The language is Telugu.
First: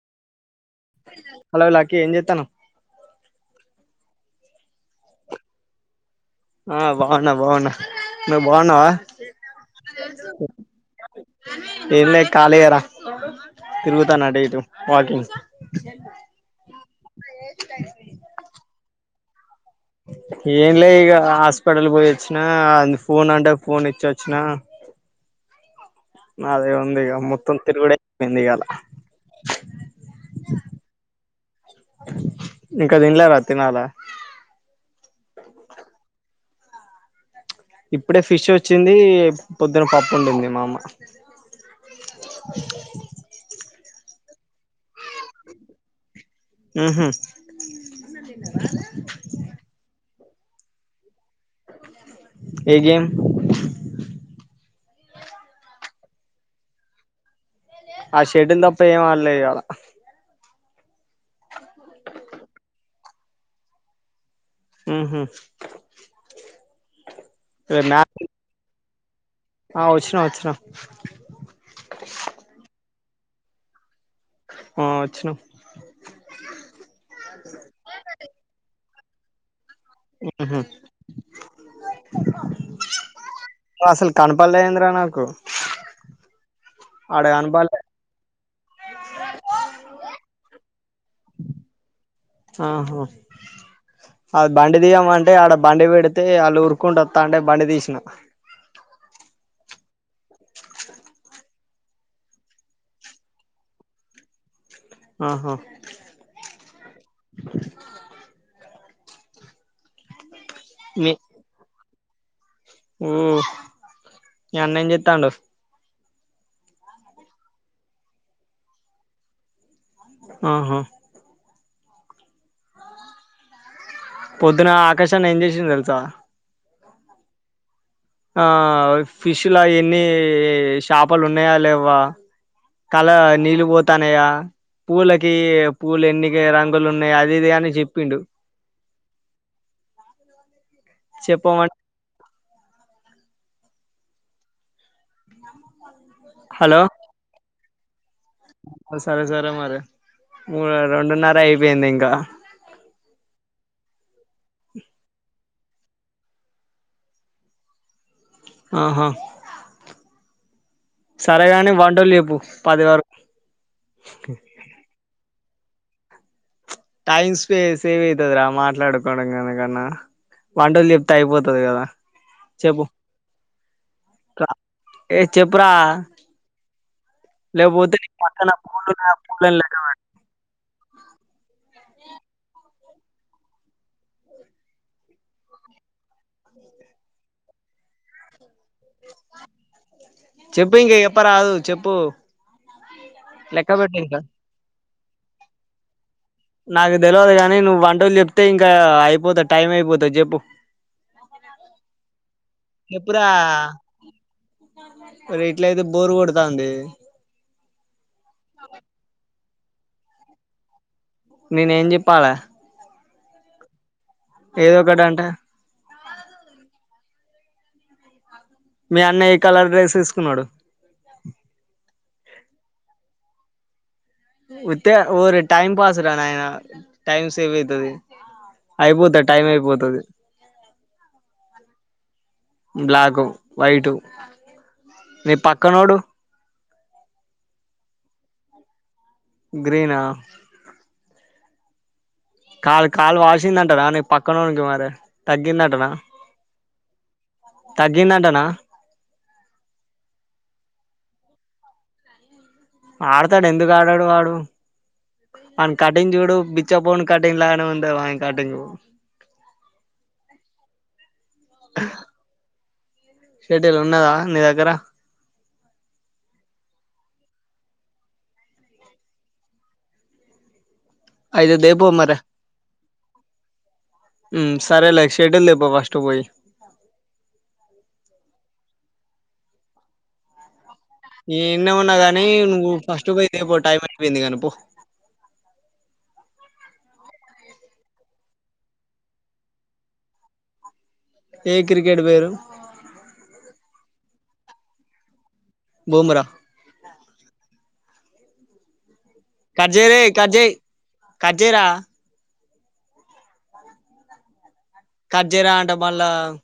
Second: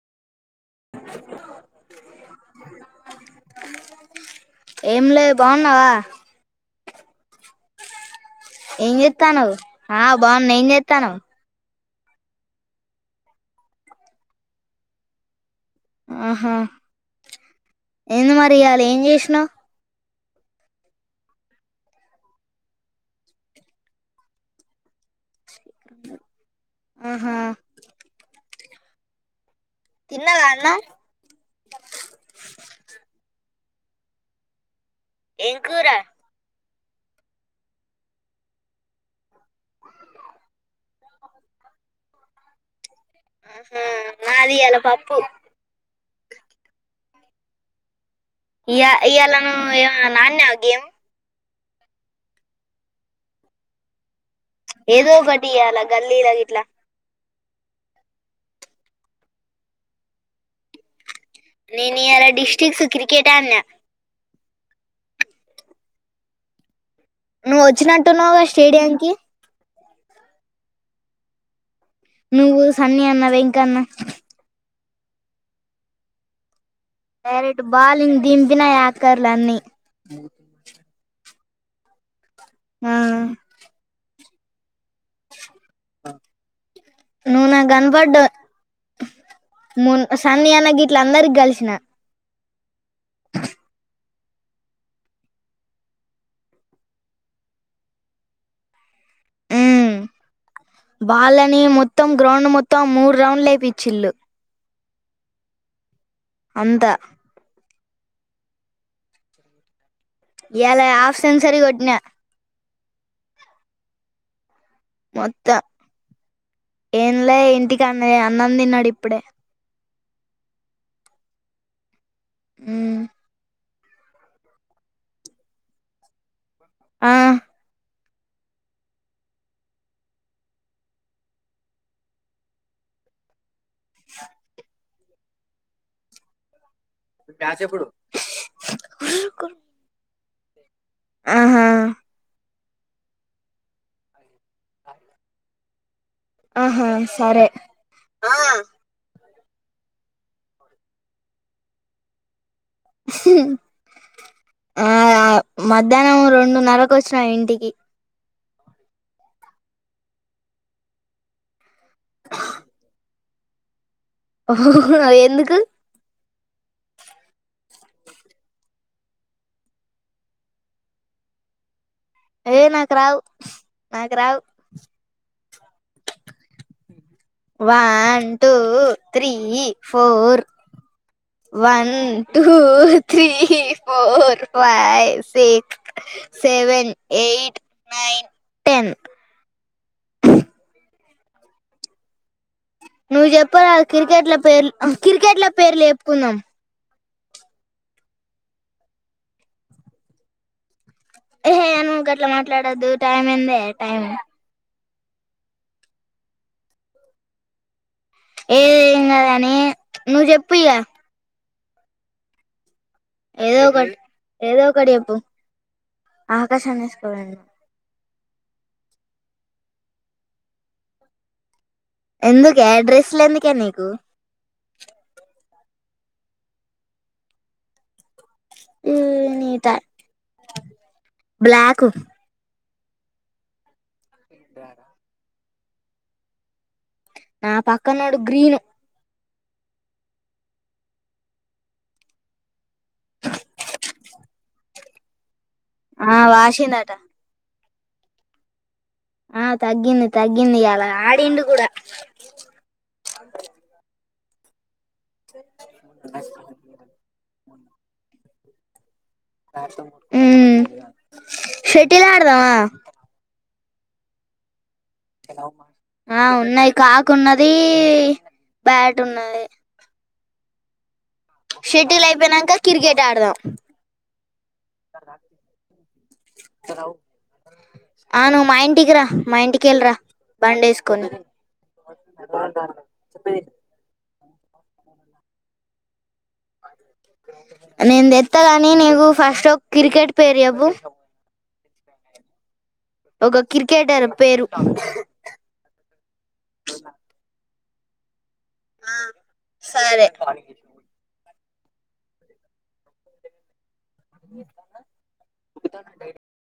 హలో లక్కీ ఏం చెత్తన్నావ్ ఏం లే బాగున్నావా ఆ బాగునా బాగునా ఏం చెత్తన్నావ్ ఆ బాగున్నా ఏం చెత్తన్నావ్ ఏం లే కాలిగర తిరుగుతాన అటు ఇటు వాకింగ్ ఆహా ఏంది మరి ఇయలా ఏం చేస్ న్నా ఏంలే ఇక హాస్పిటల్ పోయొచ్చిన అ ఫోన్ అంటే ఫోన్ ఇచ్చొచ్చిన అది ఉంది ఇగ ఆహా మొత్తం తిరుగుడే అయిపోయింది ఇవాళ తిన్నరన్నా తినాల ఏం కూరా ఇప్పుడే ఫిష్ వచ్చింది పొద్దున పప్పు వండింది మా అమ్మ ఆ మాది ఇయ్యాల పప్పు అహ ఇ ఇయ్యాల నువ్ అడినావా గేమ్ ఏ గేమ్ ఏదోకటియలా గల్లీలాగిట్లా ఆ సెటిల్ తప్ప ఏం ఆడలేదు ఇవాలా నేను ఇయల డిస్ట్రిక్ట్ క్రికెట ఆడినా ఆహ నువ్ వచ్చినటునువగా స్టేడియం ఆ వచ్చిన వచ్చిన హన్నీ అన్న వెంకన్న ఆ వచ్చిన డైరెక్ట్ బాలంగ్ దింపిన పకారులన్నీ ఆహా ఆ, అసలు కనపల్ అయిందిరా నాకు ఆడ నుూన కనపడలే గనపడ్డావు ము సన్ని అనగి ఇట్లందరిక కలిసిన ఆహా అది బండి తీయమంటే ఆడ బండి పెడితే వాళ్ళు ఉరుకుంట వస్తా అంటే బండి తీసిన వాలని మొత్తం గ్రౌండ్ మొత్తం మూరు రౌండ్లుయిచ్చిళ్ళలు ఆహా అంత ఈయల ఆఫ్ సెన్సరిీ కొట్న ఉ అన్న ఏం చేత్తాండు మొత్తం ఏంలే ఇంటికి అన్న అన్నందిన్నాడు ఇప్పుడే ఆహా అ పొద్దున ఆకాష్ అన్న ఏం చేసిండు తెలుసా ఆ ఆ ఫిష్ ఎన్ని షాపాలు ఉన్నాయా లేవా కళ నీళ్ళు పోత ంటనయ పూలేకి పూలే ఎన్నిక రంగ లు ఉన్నాయి అదిదిే అని చెప్పిండు అ ఆహా చెప్పమంట అ హలో ఆహా సరే సరే సరే మరి మూడు రెండున్నర అయిపోయింది ఇంకా హ మధ్యాహ్నం రెండున్నరకు వచ్చినాయి ఇంటికి ఆహా సరేగాని వంటలు లేప్పు పది వరకు ఎందు కు టైమ్ స్పే సేవ్ అయితుది రా మాట్లాడుకోవడం కనకన్నా వంటలు చెప్తే అయిపోతుది కదా ఏ చెప్పు నాకు రావు నాకు రావు చెపరా వన్ టూ పూలున్నాయి ఆ త్రీ పూలని లెక్క పెట్టు four one two three four five six seven eight nine ten చెప్పు ఇంకా ఎప్ప రాదు చెప్పు నువ్వు చెప్పాల లెక్క పెట్టు ఇంకా క్రికెట్ల పేర్ క్రికెట్ల పేర్లు చేప్పుకుందాం నాకు తెలియదు కానీ నువ్వు వంటలు చెప్తే ఇంకా అయిపోతా టైం అయిపోతాది చెప్పు ఏహే అను గ అట్లా మాట్లాడొద్దు టైం ఏందే టైం ఒరే ఎట్లయితే బోరు కొడతాంది ఏ ఇంగదని ను చెప్పూ ఇగ నేనేం చెప్పాలా ఏదో ఒకటి ఏదో ఒక ఒకటి చెప్పు ఆకాశాన్ని [inaudible] మీ అన్న ఏ కలర్ డ్రెస్ తీసుకున్నాడు ఎందుకే డ్రెస్సులు ఎందుకే నీకు ఉత్తే ఓరి టైం పాస్ రా నాయన టైం సేవ్ అవుతుంది నతా బ్లాక్ [unintelligible] బ్లాకు వైటు బార [inaudible] మీ పక్కనోడు నా పక్కనోడు గ్రీను గ్రీనా కాళ కాళ్ళు వాల్సిందంటారా నీ పక్కనొడికి మరి తగ్గిందంటనా ఆ వాసిందంట తగ్గిందంటనా ఆ తగ్గింది తగ్గింది అలా ఆడిండు కూడా ఆడతాడు ఎందుకు ఆడడు వాడు అ [unintelligible] ఆన్ని కటంగ్ చూడు బిచ్చా పోను కటింగ్ లాను ఉందనే చాటింగు హమ్ శెట్టేల్ ఆడదామ శెట్టేల్ ఉన్నదా నీ దగ్గర ఆ ఉన్నాయి కాకు ఉన్నది బ్యాట్ ఉన్నది అయితే దేపో శెట్టేల్ మరి అయిపోయినాక క్రికెట్ ఆడదాం సరేలే షటిల్ దేపో ఫస్ట్ పోయి అ నువ్వు మా ఇంటికి రా మా ఇంటికెళ్ళి రా బ్యాట్ తీసుకొని ఈన్నే ఉన్నా గాని నువ్వు ఫస్ట్ పోయి దేపో టైం అయిపోయింది గాని పో నేను తెస్తా గాని నీకు ఫస్ట్ ఒక క్రికెట్ పేరు చెప్పు ఏ క్రికెట్ పేరు ఒక క్రికెటర్ పేరు బూమ్రా కట్ చేయ్ సరే రేయ్ కట్ చేయ్ కట్ చేయ్ రా కట్ చేయరా అంటే మళ్ళా